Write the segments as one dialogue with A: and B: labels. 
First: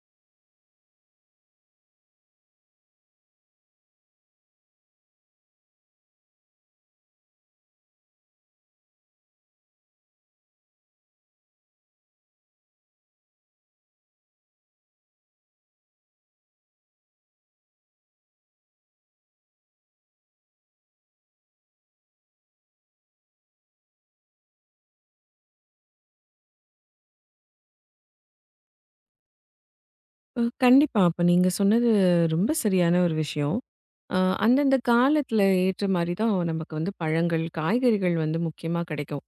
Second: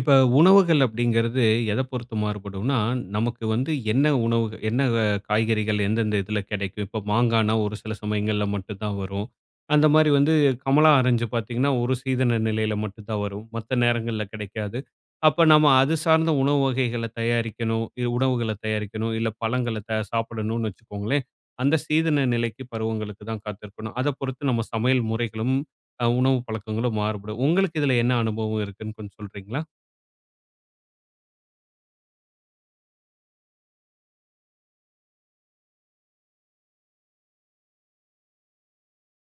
A: இப்ப உணவுகள் அப்படிங்கிறது எதை பொறுத்து மாறுபடும்னா, நமக்கு வந்து என்ன உணவுக என்ன காய்கறிகள் எந்தெந்த இதில கிடைக்கும். இப்போ மாங்கான்னா ஒரு சில சமயங்கள்ல மட்டும் தான் வரும். அந்த மாரி வந்து கமலா ஆரஞ்சு பார்த்தீங்கன்னா, ஒரு சீதன நிலையில மட்டும் தான் வரும். மத்த நேரங்கள்ல கிடைக்காது. அப்ப நம்ம அது சார்ந்த உணவு வகைகள தயாரிக்கணும், உணவுகள தயாரிக்கணும், இல்ல பழங்கள சாப்பிடணும்னு வச்சுக்கோங்களேன். அந்த சீதன நிலைக்கு, பருவங்களுக்கு தான் காத்திருக்கணும். அத பொறுத்து நம்ம சமையல் முறைகளும், உணவு பழக்கங்களும் மாறுபடும். உங்களுக்கு இதில என்ன அனுபவம் இருக்குன்னு கொஞ்சம் சொல்றீங்களா?
B: கண்டிப்பா. அப்ப நீங்க சொன்னது ரொம்ப சரியான ஒரு விஷயம். அ அந்தந்த காலத்துல ஏற்ற மாரி தான் நமக்கு வந்து பழங்கள், காய்கறிகள் வந்து முக்கியமா கிடைக்கும்.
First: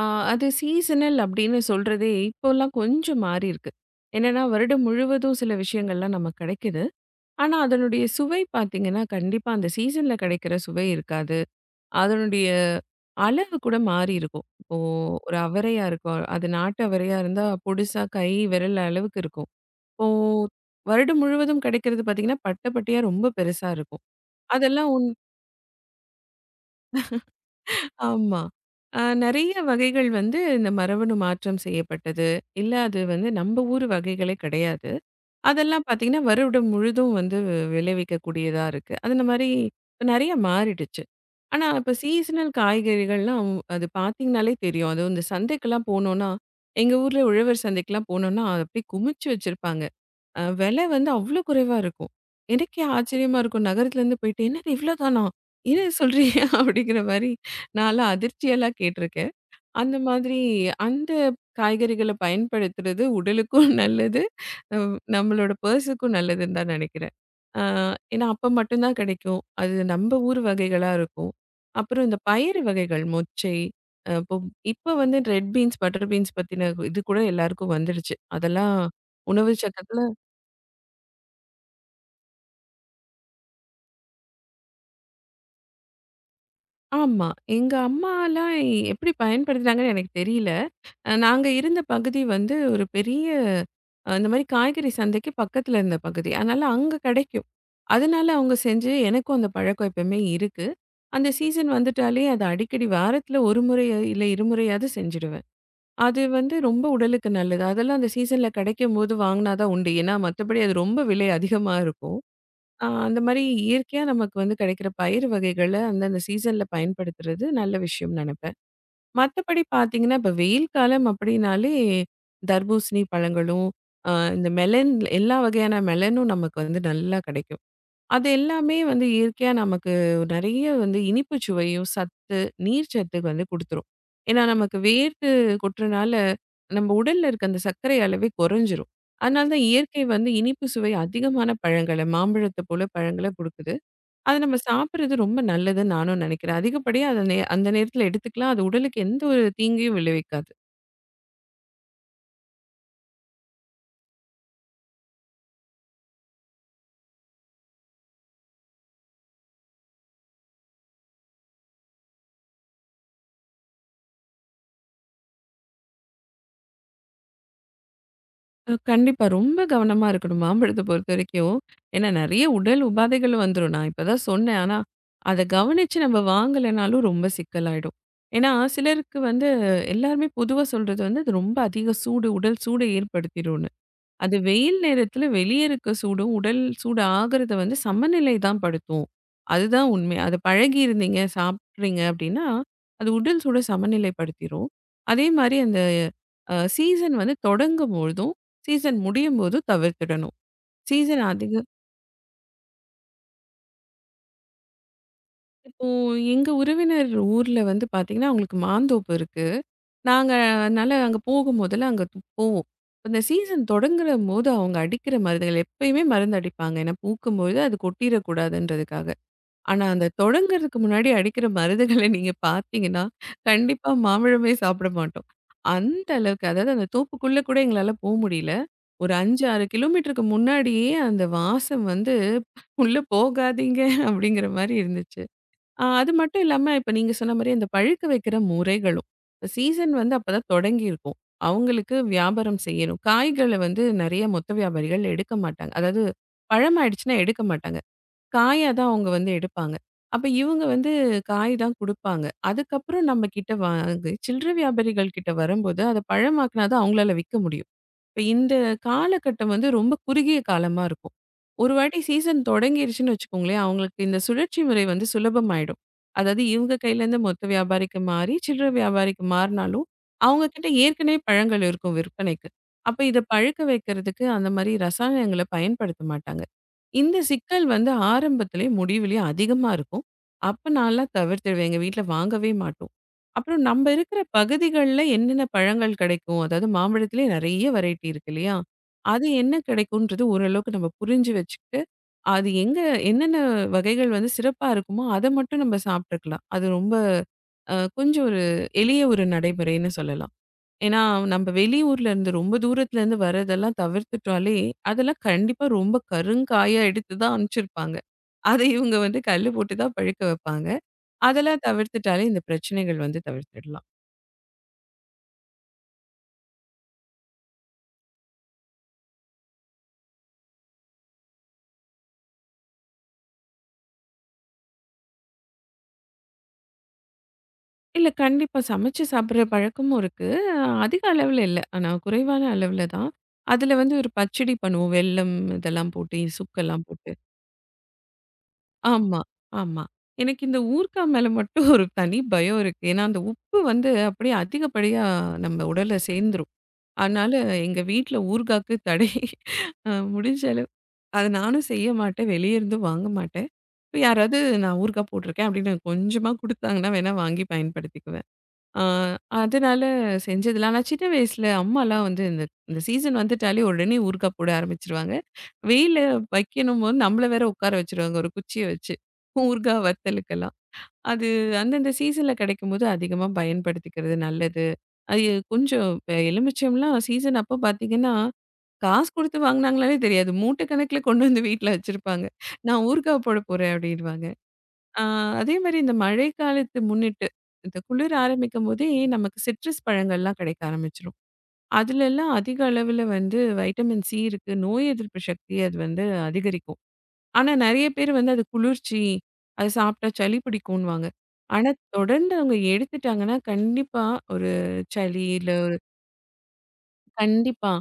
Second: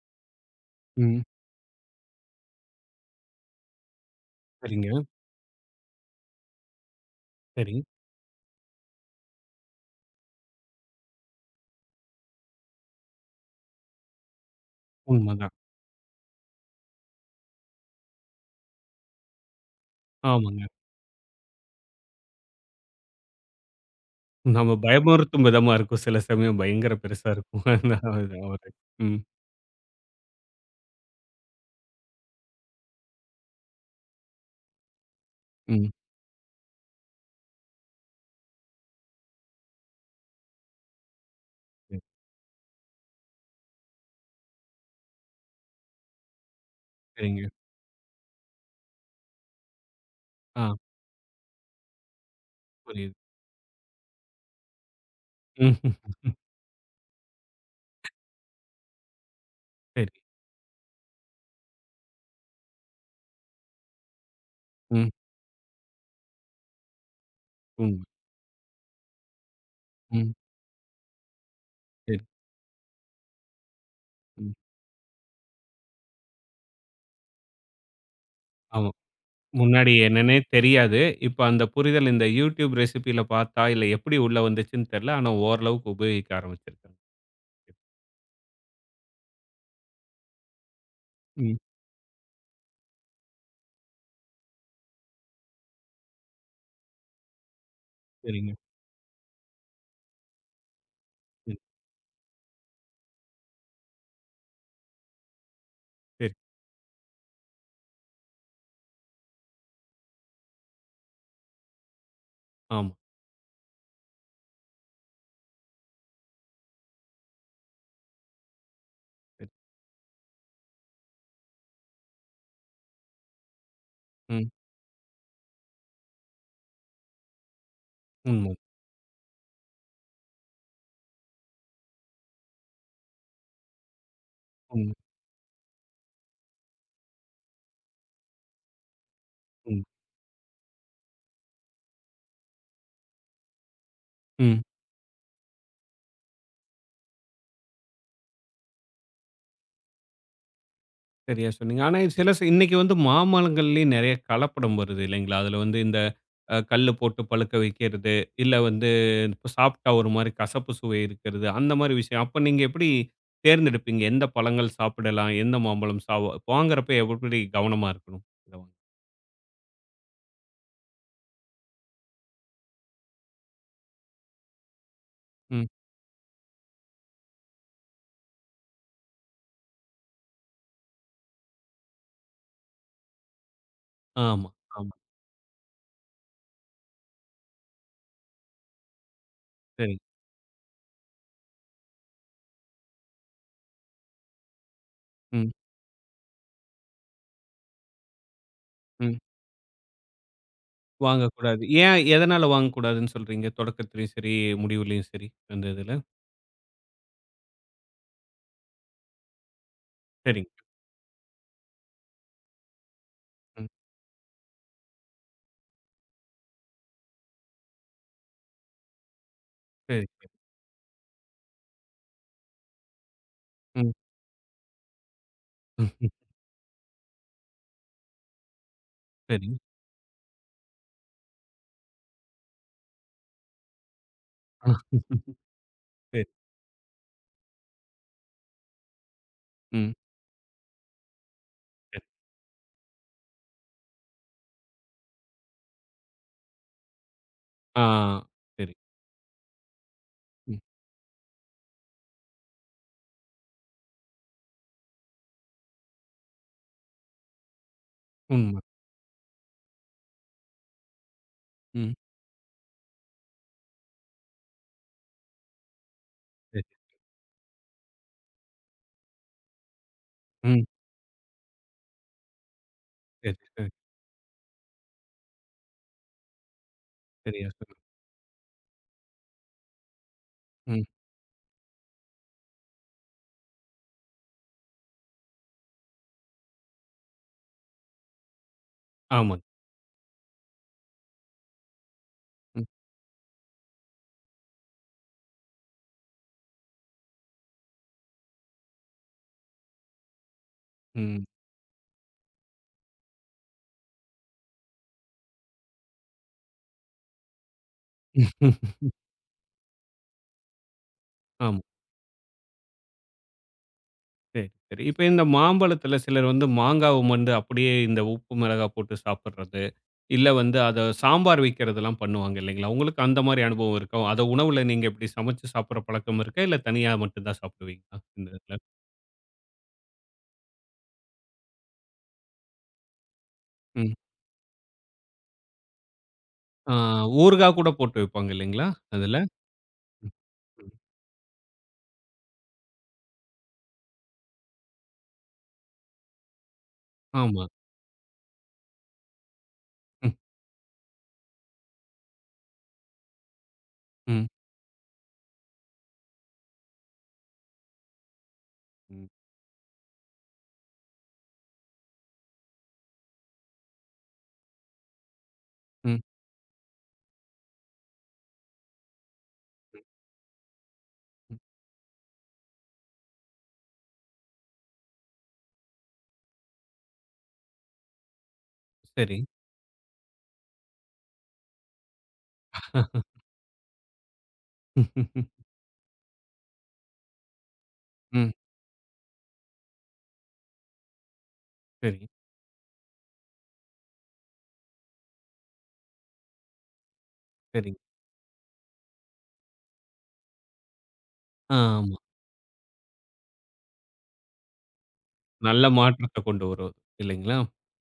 B: அ அது சீசனல்
A: ம்.
B: அப்படின்னு சொல்றதே இப்போலாம் கொஞ்சம் மாறி இருக்கு. என்னன்னா, வருடம்
A: சரிங்க.
B: முழுவதும் சில விஷயங்கள்லாம் நமக்கு கிடைக்குது. ஆனா,
A: சரி.
B: அதனுடைய சுவை பார்த்தீங்கன்னா, கண்டிப்பா அந்த சீசன்ல கிடைக்கிற சுவை இருக்காது. அதனுடைய அளவு கூட மாறி இருக்கும். இப்போ ஒரு
A: உண்மதான்.
B: அவரையா இருக்கும். அது நாட்டு அவரையா இருந்தா பொடுசா கை விரல் அளவுக்கு இருக்கும். இப்போ
A: ஆமாங்க.
B: வருடம் முழுவதும் கிடைக்கிறது பார்த்தீங்கன்னா, பட்ட பட்டையா ரொம்ப பெருசா இருக்கும்.
A: நம்ம
B: அதெல்லாம்
A: பயமுறுத்தும் விதமா இருக்கும். சில சமயம் பயங்கர பெருசா இருக்கும்.
B: ஆமா.
A: அவரு. ம்.
B: நெறைய வகைகள் வந்து இந்த மரபணு மாற்றம் செய்யப்பட்டது. இல்ல அது வந்து நம்ம ஊர் வகைகளே கிடையாது. அதெல்லாம்
A: ம்.
B: பார்த்தீங்கன்னா, வருடம் முழுதும் வந்து விளைவிக்கக்கூடியதா இருக்கு. அது இந்த மாரி நெறைய மாறிடுச்சு. ஆனா, இப்ப
A: சரி.
B: சீசனல் காய்கறிகள்லாம் அது பார்த்தீங்கனாலே தெரியும். அதுவும் இந்த சந்தைக்கெல்லாம் போனோம்னா, எங்க ஊர்ல
A: சரிங்க.
B: உழவர் சந்தைக்கெல்லாம் போனோம்னா, அத அப்படியே குமிச்சு வச்சிருப்பாங்க.
A: ஆ
B: விலை வந்து அவ்ளோ குறைவா இருக்கும். எனக்கே
A: புரியுது.
B: ஆச்சரியமா இருக்கும். நகரத்துலேருந்து போயிட்டு, "என்னது இவ்ளோ தானா? என்ன
A: ம்ஹ்ம்.
B: சொல்றீங்க?" அப்படிங்கிற மாரி நான்லாம் அதிர்ச்சியெல்லாம் கேட்டுருக்கேன். அந்த
A: சரி.
B: மாதிரி அந்த காய்கறிகள பயன்படுத்துறது உடலுக்கும் நல்லது. நம்
A: ம்.
B: நம்மளோட பர்ஸுக்கும் நல்லதுன்னு தான் நெனைக்கிறேன். அ
A: உண்ம.
B: ஏன்னா அப்ப மட்டும் தான் கிடைக்கும். அது நம்ம
A: ம்.
B: ஊர் வகைகளா இருக்கும். அப்புறம்
A: சரி.
B: இந்த பயறு வகைகள் மொச்சை, அ இப்போ
A: ம்.
B: இப்ப வந்து ரெட் பீன்ஸ், பட்டர் பீன்ஸ் பத்தின இது கூட எல்லாருக்கும் வந்துருச்சு. அதெல்லாம்
A: ஆமா.
B: உணவு
A: முன்னாடி
B: சட்டத்துல
A: என்னன்னே தெரியாது. இப்ப அந்த புரிதல் இந்த YouTube ரெசிபில பார்த்தா, இல்ல எப்படி உள்ள வந்துச்சுன்னு தெரியல. ஆனா ஓரளவுக்கு உபயோகிக்க ஆரம்பிச்சிருக்காங்க.
B: ஆமா. எங்க அம்மாலாம் எப்படி பயன்படுத்துனாங்கன்னு எனக்கு தெரியல. நாங்க
A: ம்.
B: இருந்த பகுதி வந்து ஒரு பெரிய இந்த மாரி காய்கறி சந்தைக்கு பக்கத்துல இருந்த பகுதி. அதனால அங்க கெடைக்கும். அதனால அவங்க
A: சரிங்க.
B: செஞ்சு எனக்கும் அந்த பழக்கம் எப்பவுமே இருக்கு. அந்த
A: ம்.
B: சீசன் வந்துட்டாலே அது அடிக்கடி வாரத்துல 1 முறை இல்ல 2 முறையாவது செஞ்சுடுவேன். அது
A: சரி.
B: வந்து ரொம்ப உடலுக்கு நல்லது. அதெல்லாம் அந்த சீசன்ல கெடைக்கும்போது வாங்குனா தான் உண்டு. ஏன்னா மத்தபடி அது ரொம்ப விலை அதிகமா இருக்கும். ஆ
A: ஆமா.
B: அந்த மாரி இயற்கையா நமக்கு வந்து கிடைக்கிற பயிர் வகைகள அந்தந்த சீசன்ல பயன்படுத்துறது நல்ல விஷயம்னு நெனைப்பேன்.
A: சரி.
B: மத்தபடி பார்த்தீங்கன்னா, இப்ப வெயில் காலம் அப்படின்னாலே தர்பூசணி பழங்களும், அ
A: ம்.
B: இந்த மெலன் எல்லா வகையான மெலனும் நமக்கு வந்து நல்லா கிடைக்கும். அது
A: உண்ம.
B: எல்லாமே வந்து இயற்கையா நமக்கு நிறைய வந்து இனிப்பு சுவையும், சத்து, நீர் சத்து வந்து குடுத்துரும். ஏன்னா, நமக்கு
A: உண்ம.
B: வேர்த்து கொட்டுறனால, நம்ம உடல்ல இருக்க அந்த சர்க்கரை அளவே குறைஞ்சிரும். அதனால தான்
A: ம்.
B: இயற்கை வந்து இனிப்பு சுவை அதிகமான பழங்கள, மாம்பழத்த போல பழங்கள குடுக்குது. அத நம்ம
A: ம்.
B: சாப்பிடுறது ரொம்ப நல்லதுன்னு நானும் நினைக்கிறேன். அதிகப்படியா அத அந்த நேரத்தில எடுத்துக்கலாம். அது உடலுக்கு எந்த ஒரு தீங்கையும் விளைவிக்காது.
A: சரியா சொன்னீங்க. ஆனா, இது சில இன்னைக்கு வந்து மாமரங்கள்லயும் நெறைய கலப்படம் வருது இல்லைங்களா? அதுல வந்து இந்த கல்லு போட்டு பழுக்க வைக்கிறது, இல்ல வந்து இப்ப சாப்பிட்டா ஒரு மாரி கசப்பு சுவை இருக்கிறது, அந்த மாரி விஷயம். அப்ப நீங்க எப்படி தேர்ந்தெடுப்பீங்க? எந்த பழங்கள் சாப்பிடலாம்? எந்த மாம்பழம் வாங்குறப்ப எப்படி கவனமா இருக்கணும்? இத வாங்க?
B: கண்டிப்பா. ரொம்ப கவனமா இருக்கணும் மாம்பழத்த பொறுத்தவரைக்கும். ஏன்னா நெறைய உடல் உபாதைகள் வந்துரும். நான் இப்ப தான் சொன்னேன். ஆனா, அத
A: ம்.
B: கவனிச்சு நம்ம வாங்கலைனாலும் ரொம்ப சிக்கலாயிடும். ஏன்னா, சிலருக்கு வந்து எல்லாருமே பொதுவா சொல்றது வந்து, "அது ரொம்ப அதிக சூடு, உடல் சூட ஏற்படுத்திடும்". அது
A: ஆமா,
B: வெயில்
A: ஆமா.
B: நேரத்துல வெளிய இருக்க சூடும், உடல் சூடு ஆகுறத வந்து சமநிலை தான் படுத்தும். அதுதான்
A: சரி.
B: உண்மை. அது பழகி இருந்தீங்க, சாப்பிட்றீங்க அப்படின்னா, அது உடல் சூட சமநிலைப்படுத்திரும். அதே
A: ம்,
B: மாரி அந்த சீசன் வந்து தொடங்கும்பொழுதும், சீசன்
A: ம்.
B: முடியும்போதும் தவிர்த்திடணும். சீசன்
A: வாங்கக்கூடாது.
B: அதிகம்
A: ஏன் எதனால வாங்கக்கூடாதுன்னு சொல்றீங்க? தொடக்கத்திலயும் சரி, முடிவுலயும் சரி, அந்த
B: இப்போ
A: இதுல.
B: எங்க உறவினர் ஊர்ல வந்து பார்த்தீங்கன்னா, அவங்களுக்கு மாந்தோப்பு இருக்கு. நாங்க
A: சரிங்க.
B: அதனால அங்க போகும்போதெல்லாம் அங்க போவோம். அந்த சீசன்
A: ம்.
B: தொடங்குறம்போது அவங்க அடிக்கிற மருந்துகள் எப்பயுமே மருந்து அடிப்பாங்க. ஏன்னா பூக்கும்போது அது கொட்டிறக்கூடாதுன்றதுக்காக. ஆனா
A: சரி,
B: அந்த
A: சரி.
B: தொடங்குறதுக்கு முன்னாடி அடிக்கிற மருந்துகள நீங்க பார்த்தீங்கன்னா,
A: ம்,
B: கண்டிப்பா மாம்பழமே சாப்பிட மாட்டோம்.
A: ம்.
B: அந்த அளவுக்கு அதாவது அந்த தோப்புக்குள்ள கூட எங்களால போ முடியல. ஒரு 5,
A: சரிங்க.
B: 6 கிலோமீட்டருக்கு முன்னாடியே அந்த வாசம் வந்து "உள்ள போகாதீங்க" அப்படிங்கிற
A: ஆ,
B: மாரி இருந்துச்சு. ஆ, அது
A: சரி.
B: மட்டும் இல்லாம, இப்ப நீங்க சொன்ன மாரி அந்த பழுக்க வைக்கிற முறைகளும்.
A: ம்.
B: சீசன் வந்து அப்பதான் தொடங்கியிருக்கும். அவங்களுக்கு
A: சரி.
B: வியாபாரம் செய்யணும். காய்கள வந்து நெறைய மொத்த வியாபாரிகள் எடுக்க மாட்டாங்க. அதாவது பழம் ஆயிடுச்சுன்னா எடுக்க மாட்டாங்க.
A: ஆ.
B: காயா
A: சரி.
B: தான் அவங்க வந்து எடுப்பாங்க. அப்ப
A: ம்.
B: இவங்க வந்து காய் தான் குடுப்பாங்க. அதுக்கப்புறம் நம்ம கிட்ட வாங்கி சில்லறை வியாபாரிகள் கிட்ட வரும்போது, அத பழமாக்குனா தான் அவங்களால விக்க முடியும். இப்ப இந்த
A: உண்ம.
B: காலகட்டம் வந்து ரொம்ப குறுகிய காலமா இருக்கும். ஒரு
A: ம்.
B: வாட்டி சீசன் தொடங்கிருச்சுன்னு வச்சுக்கோங்களேன், அவங்களுக்கு இந்த சுழற்சி முறை வந்து சுலபமாயிடும். அதாவது
A: சரி.
B: இவங்க கையிலேருந்து மொத்த வியாபாரிக்கு மாறி, சில்லறை வியாபாரிக்கு மாறினாலும், அவங்க
A: ம்.
B: கிட்ட ஏற்கனவே பழங்கள் இருக்கும் விற்பனைக்கு. அப்ப இத
A: சரி,
B: பழுக்க
A: சரி.
B: வைக்கிறதுக்கு அந்த மாரி ரசாயனங்கள பயன்படுத்த மாட்டாங்க. இந்த
A: சரியா
B: சிக்கல்
A: சொன்னீங்க.
B: வந்து ஆரம்பத்திலேயே முடிவிலேயே அதிகமா இருக்கும். அப்ப
A: ம்.
B: நான்லாம் தவிர்த்துடுவேன். எங்க வீட்ல வாங்கவே மாட்டோம். அப்புறம் நம்ம இருக்கிற பகுதிகள்ல என்னென்ன பழங்கள் கிடைக்கும்? அதாவது மாம்பழத்திலேயே நெறைய வெரைட்டி இருக்கு இல்லையா? அது
A: ஆமாங்க.
B: என்ன கிடைக்குன்றது ஓரளவுக்கு நம்ம புரிஞ்சு வச்சுக்கிட்டு, அது
A: ம்.
B: எங்க என்னென்ன வகைகள் வந்து சிறப்பா இருக்குமோ, அத மட்டும் நம்ம சாப்பிட்டுக்கலாம். அது ரொம்ப கொஞ்சம் ஒரு எளிய ஒரு நடைமுறைன்னு சொல்லலாம். ஏன்னா
A: ம்.
B: நம்ம வெளியூர்லேருந்து ரொம்ப தூரத்துலேருந்து வர்றதெல்லாம் தவிர்த்துட்டாலே, அதெல்லாம் கண்டிப்பா ரொம்ப கருங்காயா எடுத்து தான் அனுப்பிச்சிருப்பாங்க. அதை இவங்க வந்து கல்லு போட்டு தான் பழுக்க வைப்பாங்க.
A: ஆமா.
B: அதெல்லாம் தவிர்த்துட்டாலே இந்த பிரச்சனைகள் வந்து தவிர்த்துடலாம்.
A: சரி, சரி. இப்ப இந்த மாம்பழத்துல சிலர் வந்து மாங்காவ வந்து அப்படியே இந்த உப்பு, மிளகா போட்டு சாப்பிடுறது. இல்ல வந்து அத சாம்பார் வைக்கிறதெல்லாம் பண்ணுவாங்க இல்லைங்களா? உங்களுக்கு அந்த மாரி அனுபவம் இருக்கா? அத உணவுல நீங்க இப்படி சமைச்சு சாப்பிடுற பழக்கம் இருக்கா? இல்ல தனியா மட்டும் தான் சாப்பிடுவீங்களா?
B: இல்ல.
A: இந்த இதுல.
B: கண்டிப்பா. சமைச்சு சாப்பிடுற பழக்கமும் இருக்கு. அதிக அளவுல இல்ல. ஆனா குறைவான அளவுல தான். அதுல
A: ம்.
B: வந்து ஒரு பச்சடி பண்ணுவோம். வெல்லம் இதெல்லாம் போட்டு,
A: ஆ
B: சுக்கெல்லாம் போட்டு.
A: ஊறுகா கூட போட்டு வைப்பாங்க இல்லைங்களா? அதுல.
B: ஆமா, ஆமா.
A: ம்.
B: எனக்கு இந்த
A: ம்.
B: ஊர்க்கா மேல மட்டும் ஒரு தனி பயம் இருக்கு. ஏன்னா அந்த உப்பு வந்து அப்படியே அதிகப்படியா நம்ம உடல்ல சேர்ந்துரும். அதனால
A: ஆமா.
B: எங்க வீட்ல ஊர்காக்கு தடை.
A: ம்.
B: முடிஞ்ச அளவு அத நானும் செய்ய மாட்டேன். வெளிய இருந்தும் வாங்க மாட்டேன். இப்ப
A: ம்.
B: யாராவது நான் ஊர்கா போட்டிருக்கேன் அப்படின்னு கொஞ்சமா குடுத்தாங்கன்னா வேணா வாங்கி பயன்படுத்திக்குவேன். ஆ,
A: ம்.
B: அதனால செஞ்சதில்ல. ஆனா சின்ன வயசுல அம்மாலாம் வந்து இந்த இந்த சீசன் வந்துட்டாலே உடனே ஊறுகாய் போட ஆரம்பிச்சுருவாங்க.
A: ம்.
B: வெயில்ல வைக்கணும்போது நம்மள வேற உட்கார வச்சுருவாங்க ஒரு குச்சிய வச்சு. ஊறுகாய் வத்தலுக்கெல்லாம். அது
A: ம்.
B: அந்தந்த சீசன்ல கிடைக்கும்போது அதிகமா பயன்படுத்திக்கிறது நல்லது. அது கொஞ்சம் இப்ப எலுமிச்சம்லாம் சீசன் அப்போ பார்த்தீங்கன்னா, காசு
A: சரி.
B: குடுத்து வாங்குனாங்களான்னே தெரியாது. மூட்டை கணக்குல கொண்டு வந்து வீட்ல வச்சிருப்பாங்க. நான் ஊறுகாய் போட போறேன் அப்டின்னுவாங்க. ஆ,
A: ம்ஹ்ஹ்ம்.
B: அதே மாரி இந்த மழை காலத்த முன்னிட்டு, இந்த குளிர்
A: ம்.
B: ஆரம்பிக்கும்போதே நமக்கு சிட்ரஸ் பழங்கள்லாம் கிடைக்க ஆரம்பிச்சுரும்.
A: சரி,
B: அதுலலாம் அதிக அளவுல வந்து வைட்டமின் சி இருக்கு. நோய் எதிர்ப்பு சக்திய அது வந்து அதிகரிக்கும். ஆனா
A: சரிங்க.
B: நெறைய பேர் வந்து அது குளிர்ச்சி, அது சாப்பிட்டா சளி பிடிக்குன்னுவாங்க. ஆனா
A: ஆமா.
B: தொடர்ந்து அவங்க எடுத்துட்டாங்கன்னா, கண்டிப்பா ஒரு சளி இல்ல
A: நல்ல
B: ஒரு
A: மாற்றத்த கொண்டு வரும். இல்லைங்களா?
B: கண்டிப்பா.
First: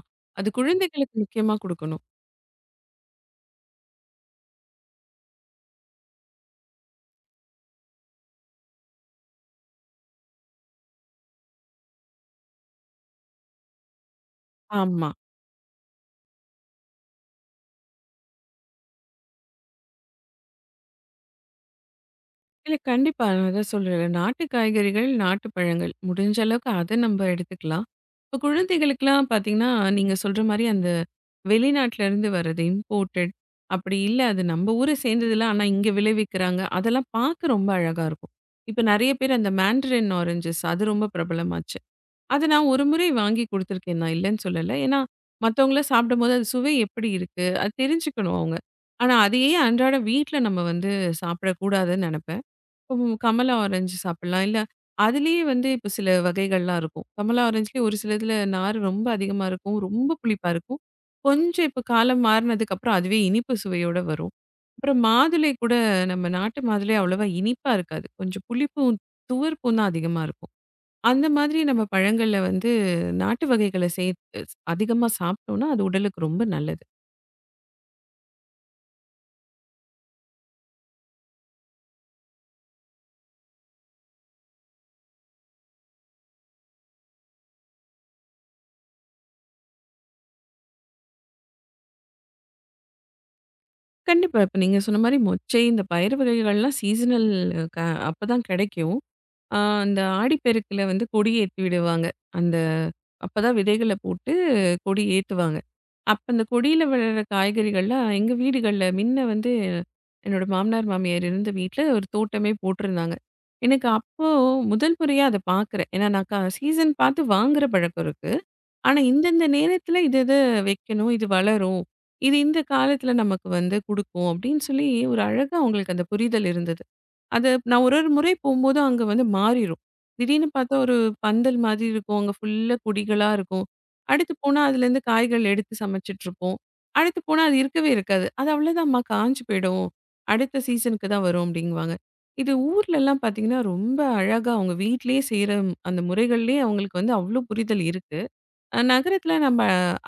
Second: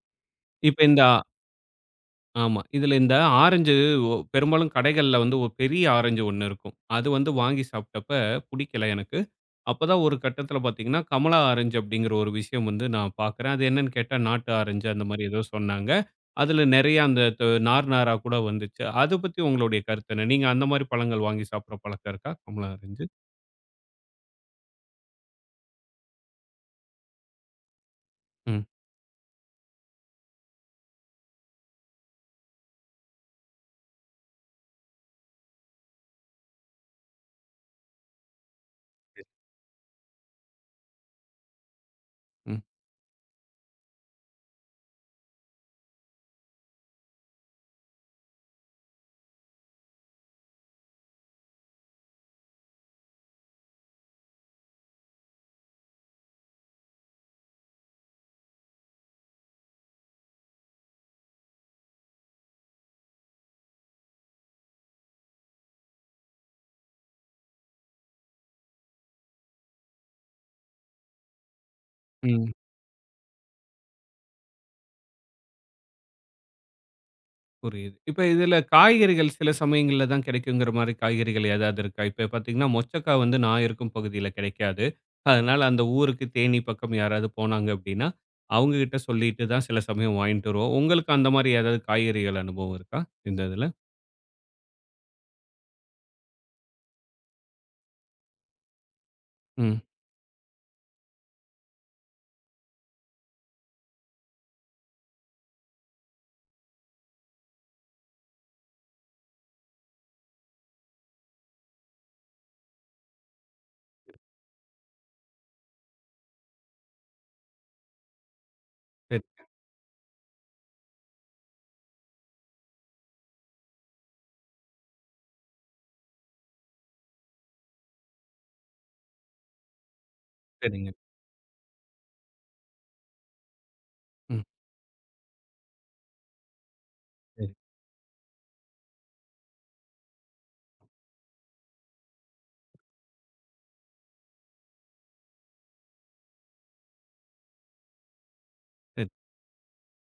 B: அது
A: இப்ப இந்த
B: குழந்தைகளுக்கு முக்கியமா குடுக்கணும்.
A: ஆமா. இதுல இந்த ஆரஞ்சு ஒ பெரும்பாலும் கடைகள்ல வந்து ஒரு பெரிய ஆரஞ்சு ஒண்ணு இருக்கும். அது வந்து வாங்கி சாப்பிட்டப்ப புடிக்கல எனக்கு. அப்பதான் ஒரு கட்டத்துல பார்த்தீங்கன்னா, கமலா ஆரஞ்சு அப்படிங்கிற ஒரு விஷயம் வந்து நான் பார்க்குறேன். அது என்னன்னு கேட்டா நாட்டு ஆரஞ்சு அந்த
B: ஆமா.
A: மாரி ஏதோ சொன்னாங்க. அதுல நெறைய அந்த நார் நாரா கூட வந்துச்சு. அத பத்தி உங்களுடைய கருத்து என்ன? நீங்க அந்த மாரி பழங்கள் வாங்கி சாப்பிடுற பழக்கம் இருக்கா? கமலா
B: இல்ல
A: ஆரஞ்சு?
B: கண்டிப்பா. நான் அதான் சொல்றேன். நாட்டு காய்கறிகள், நாட்டு பழங்கள் முடிஞ்ச அளவுக்கு அத நம்ம எடுத்துக்கலாம். இப்போ
A: ம்,
B: குழந்தைகளுக்குலாம் பார்த்தீங்கன்னா, நீங்க சொல்ற மாரி அந்த வெளிநாட்டிலேருந்து வர்றது இம்போர்ட்டட் அப்படி இல்ல அது நம்ம ஊர சேர்ந்ததில்ல. ஆனா இங்க விளைவிக்கிறாங்க. அதெல்லாம் பார்க்க ரொம்ப அழகா இருக்கும். இப்போ நெறைய பேர் அந்த மேண்டரின் ஆரஞ்சஸ் அது ரொம்ப பிரபலமாச்சு. அத
A: ம்,
B: நான் ஒரு முறை வாங்கி குடுத்துருக்கேன். நான் இல்லன்னு சொல்லல. ஏன்னா மத்தவங்கலாம் சாப்பிடும்போது அது சுவை எப்படி இருக்கு? அது தெரிஞ்சுக்கணும் அவங்க. ஆனா அதையே அன்றாட வீட்ல நம்ம வந்து சாப்பிடக்கூடாதுன்னு நெனப்பேன். இப்போ கமலா ஆரஞ்சு சாப்பிடலாம். இல்ல அதிலேயே வந்து இப்போ சில வகைகள்லாம் இருக்கும். கமலா ஆரஞ்சுலயே ஒரு சிலதுல நார் ரொம்ப அதிகமா இருக்கும். ரொம்ப புளிப்பா இருக்கும். கொஞ்சம் இப்போ காலம் மாறினதுக்கு அப்புறம் அதுவே இனிப்பு சுவையோட வரும். அப்புறம் மாதுளை கூட நம்ம நாட்டு மாதுளை அவ்வளவா இனிப்பா இருக்காது. கொஞ்சம் புளிப்பும், துவர்ப்பும் தான் அதிகமா இருக்கும். அந்த மாதிரி நம்ம பழங்கள்ல
A: ம்.
B: வந்து நாட்டு வகைகள சேர்த்து அதிகமா சாப்பிட்டோம்னா, அது உடலுக்கு ரொம்ப நல்லது.
A: புரியுது. இப்ப இதுல காய்கறிகள் சில சமயங்கள்ல தான் கிடைக்குங்கிற மாரி காய்கறிகள் ஏதாவது இருக்கா? இப்ப பார்த்தீங்கன்னா, மொச்சக்கா வந்து நான் இருக்கும் பகுதியில கிடைக்காது. அதனால அந்த ஊருக்கு தேனி பக்கம் யாராவது போனாங்க அப்படின்னா, அவங்க கிட்ட சொல்லிட்டு தான் சில சமயம் வாங்கிட்டு வருவோம். உங்களுக்கு அந்த மாரி ஏதாவது காய்கறிகள் அனுபவம் இருக்கா? இந்த இதுல?
B: கண்டிப்பா. இப்ப நீங்க சொன்ன மாரி மொச்சை இந்த பயறு வகைகள்லாம் சீசனல் க அப்பதான் கிடைக்கும். ஆ
A: ம்.
B: அந்த ஆடிப்பெருக்குல வந்து கொடி ஏத்தி விடுவாங்க. அந்த அப்பதான் விதைகள போட்டு கொடி ஏத்துவாங்க. அப்ப அந்த கொடியில விழுற காய்கறிகள்லாம் எங்க வீடுகள்ல முன்ன வந்து என்னோட மாமனார், மாமியார் இருந்த வீட்ல ஒரு தோட்டமே போட்டிருந்தாங்க. எனக்கு அப்போ முதல் முறையா அத பார்க்குறேன். ஏன்னா நான் சீசன் பார்த்து வாங்குற பழக்கம் இருக்கு. ஆனா
A: சரி,
B: இந்தந்த நேரத்துல இது இது வைக்கணும், இது வளரும், இது இந்த காலத்துல நமக்கு வந்து குடுக்கும் அப்படின்னு சொல்லி ஒரு அழகா அவங்களுக்கு அந்த புரிதல் இருந்தது. அது நான் ஒரு ஒரு முறை போம்போது அங்க வந்து மாறிரும். திடீர்னு பார்த்தா
A: சரிங்க.
B: ஒரு பந்தல் மாதிரி இருக்கும். அங்க ஃபுல்லா கொடிகளா இருக்கும். அடுத்து
A: ம்.
B: போனா அதுலேருந்து காய்கள் எடுத்து சமைச்சுட்ருப்போம். அடுத்து போனா
A: சரி,
B: அது இருக்கவே இருக்காது. அது அவ்வளோதாம்மா காஞ்சு போயிடும். அடுத்த சீசனுக்கு தான் வரும் அப்டிங்குவாங்க. இது ஊர்லலாம் பார்த்தீங்கன்னா, ரொம்ப அழகா அவங்க வீட்லயே செய்ற அந்த முறைகள்லயே அவங்களுக்கு வந்து அவ்ளோ புரிதல் இருக்கு.
A: சரி.
B: நகரத்துல நம்ம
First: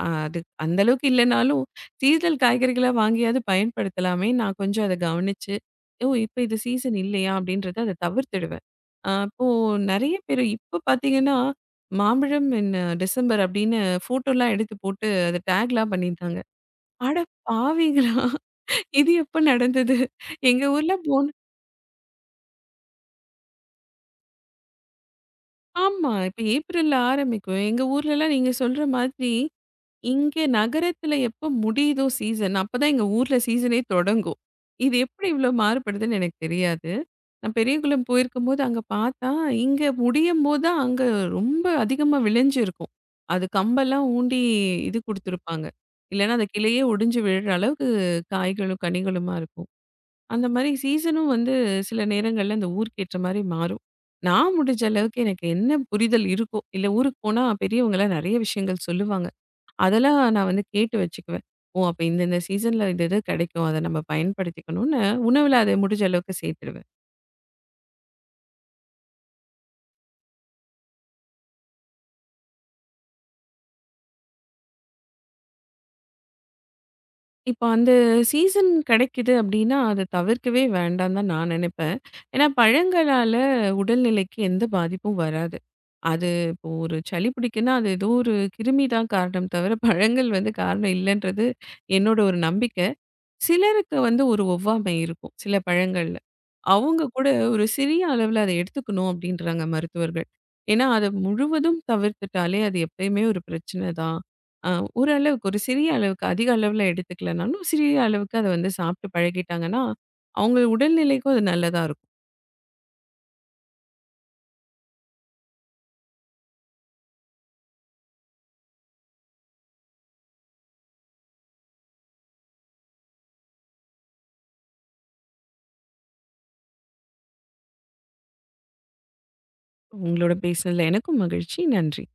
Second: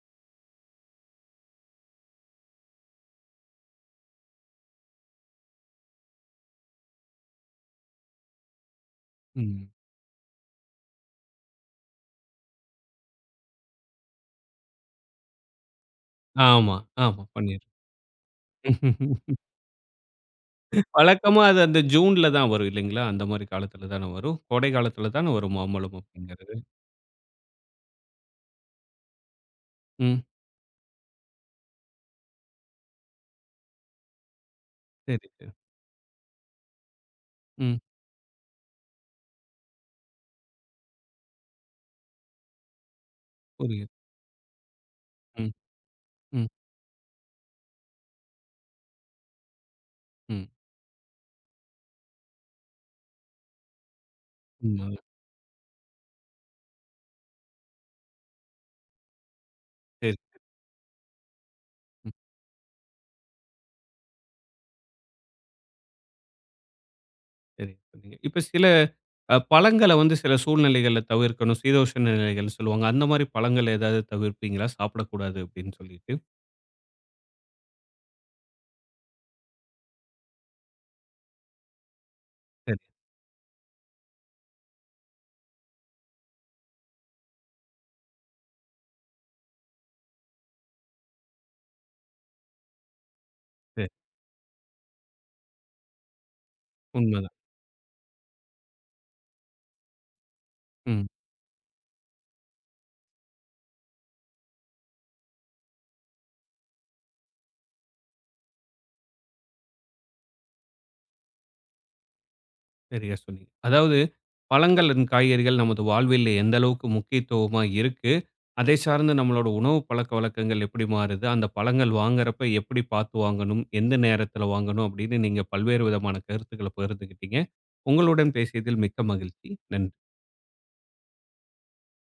B: அது அந்த அளவுக்கு இல்லனாலும், சீசனல் காய்கறிகளா வாங்கியாவது பயன்படுத்தலாமே! நான் கொஞ்சம் அத கவனிச்சு, "ஓ! இப்ப இது சீசன் இல்லையா?" அப்படின்றத அத தவிர்த்துடுவேன். அப்போ
A: ம்.
B: நெறைய பேரு இப்ப பாத்தீங்கன்னா, "மாம்பழம் இன் டிசம்பர்" அப்படின்னு ஃபோட்டோலாம் எடுத்து போட்டு அத டேக்லாம் பண்ணியிருந்தாங்க.
A: ஆமா,
B: அட
A: ஆமா. பன்னீர்.
B: பாவிங்களா! இது எப்ப நடந்தது? எங்க ஊர்ல போன
A: வழக்கமா அது அந்த ஜூன்ல தான் வரும் இல்லைங்களா? அந்த மாரி காலத்துல தானே வரும். கோடை காலத்துல தானே வரும் மாம்பழம்
B: ஆமா. இப்ப
A: அப்படிங்கிறது.
B: ஏப்ரல்ல ஆரம்பிக்கும். எங்க ஊர்லலாம் நீங்க சொல்ற மாதிரி
A: ம்.
B: இங்க நகரத்துல எப்போ முடியுதோ சீசன், அப்பதான் எங்க ஊர்ல சீசனே தொடங்கும். இது எப்படி
A: சரி, சரி.
B: இவ்ளோ மாறுபடுதுன்னு எனக்கு தெரியாது. நான்
A: ம்.
B: பெரியகுளம் போயிருக்கும்போது அங்க பார்த்தா, இங்க முடியும்போது தான் அங்க ரொம்ப அதிகமா விளைஞ்சிருக்கும். அது
A: புரியுது.
B: கம்பெல்லாம் ஊண்டி இது குடுத்துருப்பாங்க. இல்லன்னா
A: ம்,
B: அந்த கிளையே ஒடிஞ்சு விழுற அளவுக்கு காய்களும், கனிகளுமா இருக்கும்.
A: ம்.
B: அந்த மாரி சீசனும் வந்து சில நேரங்கள்ல அந்த ஊருக்கு ஏற்ற மாரி மாறும். நான் முடிஞ்ச
A: ஆமா.
B: அளவுக்கு எனக்கு என்ன புரிதல் இருக்கோ, இல்ல ஊருக்கு போனா பெரியவங்கலாம் நெறைய விஷயங்கள் சொல்லுவாங்க.
A: சரி.
B: அதெல்லாம் நான் வந்து கேட்டு வச்சுக்குவேன். ஓ! அப்ப
A: ம்.
B: இந்த இந்த சீசன்ல இது இது கிடைக்கும். அத நம்ம பயன்படுத்திக்கணும்னு உணவுல அத முடிஞ்ச அளவுக்கு சேர்த்துடுவேன்.
A: சரியா சொன்னீங்க. இப்ப சில பழங்கள வந்து சில சூழ்நிலைகள்ல தவிர்க்கணும். சீதோஷண நிலைகள்னு சொல்லுவாங்க. அந்த மாரி பழங்கள் ஏதாவது தவிர்ப்பீங்களா? சாப்பிடக்கூடாது அப்படின்னு சொல்லிட்டு.
B: இப்போ அந்த சீசன் கிடைக்குது அப்டின்னா, அத தவிர்க்கவே வேண்டான்னு தான் நான் நினைப்பேன். ஏன்னா
A: சரி,
B: பழங்களால உடல்நிலைக்கு எந்த பாதிப்பும் வராது. அது இப்போ ஒரு சளி பிடிக்குன்னா, அது ஏதோ ஒரு கிருமி தான் காரணம் தவிர பழங்கள் வந்து காரணம் இல்லன்றது என்னோட ஒரு நம்பிக்கை.
A: சரி.
B: சிலருக்கு வந்து ஒரு ஒவ்வாமை இருக்கும் சில பழங்கள்ல. அவங்க கூட
A: உண்மதான்.
B: ஒரு சிறிய அளவுல அத எடுத்துக்கணும் அப்படின்றாங்க மருத்துவர்கள். ஏன்னா
A: ம்.
B: அத முழுவதும் தவிர்த்துட்டாலே அது எப்பயுமே ஒரு பிரச்சனை தான். அ ஓரளவுக்கு ஒரு சிறிய அளவுக்கு அதிக அளவுல எடுத்துக்கலனாலும் சிறிய அளவுக்கு அத வந்து சாப்பிட்டு பழகிட்டாங்கன்னா, அவங்க உடல்நிலைக்கும் அது நல்லதா இருக்கும்.
A: சரியா சொன்னீங்க. அதாவது பழங்கள் அண்ட் காய்கறிகள் நமது வாழ்வியல்ல எந்த அளவுக்கு முக்கியத்துவமா இருக்கு, அதை சார்ந்து நம்மளோட உணவு பழக்கவழக்கங்கள் எப்படி மாறுது, அந்த பழங்கள் வாங்குறப்ப எப்படி பார்த்து வாங்கணும், எந்த நேரத்தில வாங்கணும் அப்படின்னு நீங்க பல்வேறு விதமான கருத்துக்கள பகிர்ந்துக்கிட்டீங்க. உங்களுடன் பேசியதில் மிக்க மகிழ்ச்சி. நன்றி.
B: உங்களோட பேசினதுல எனக்கும் மகிழ்ச்சி. நன்றி.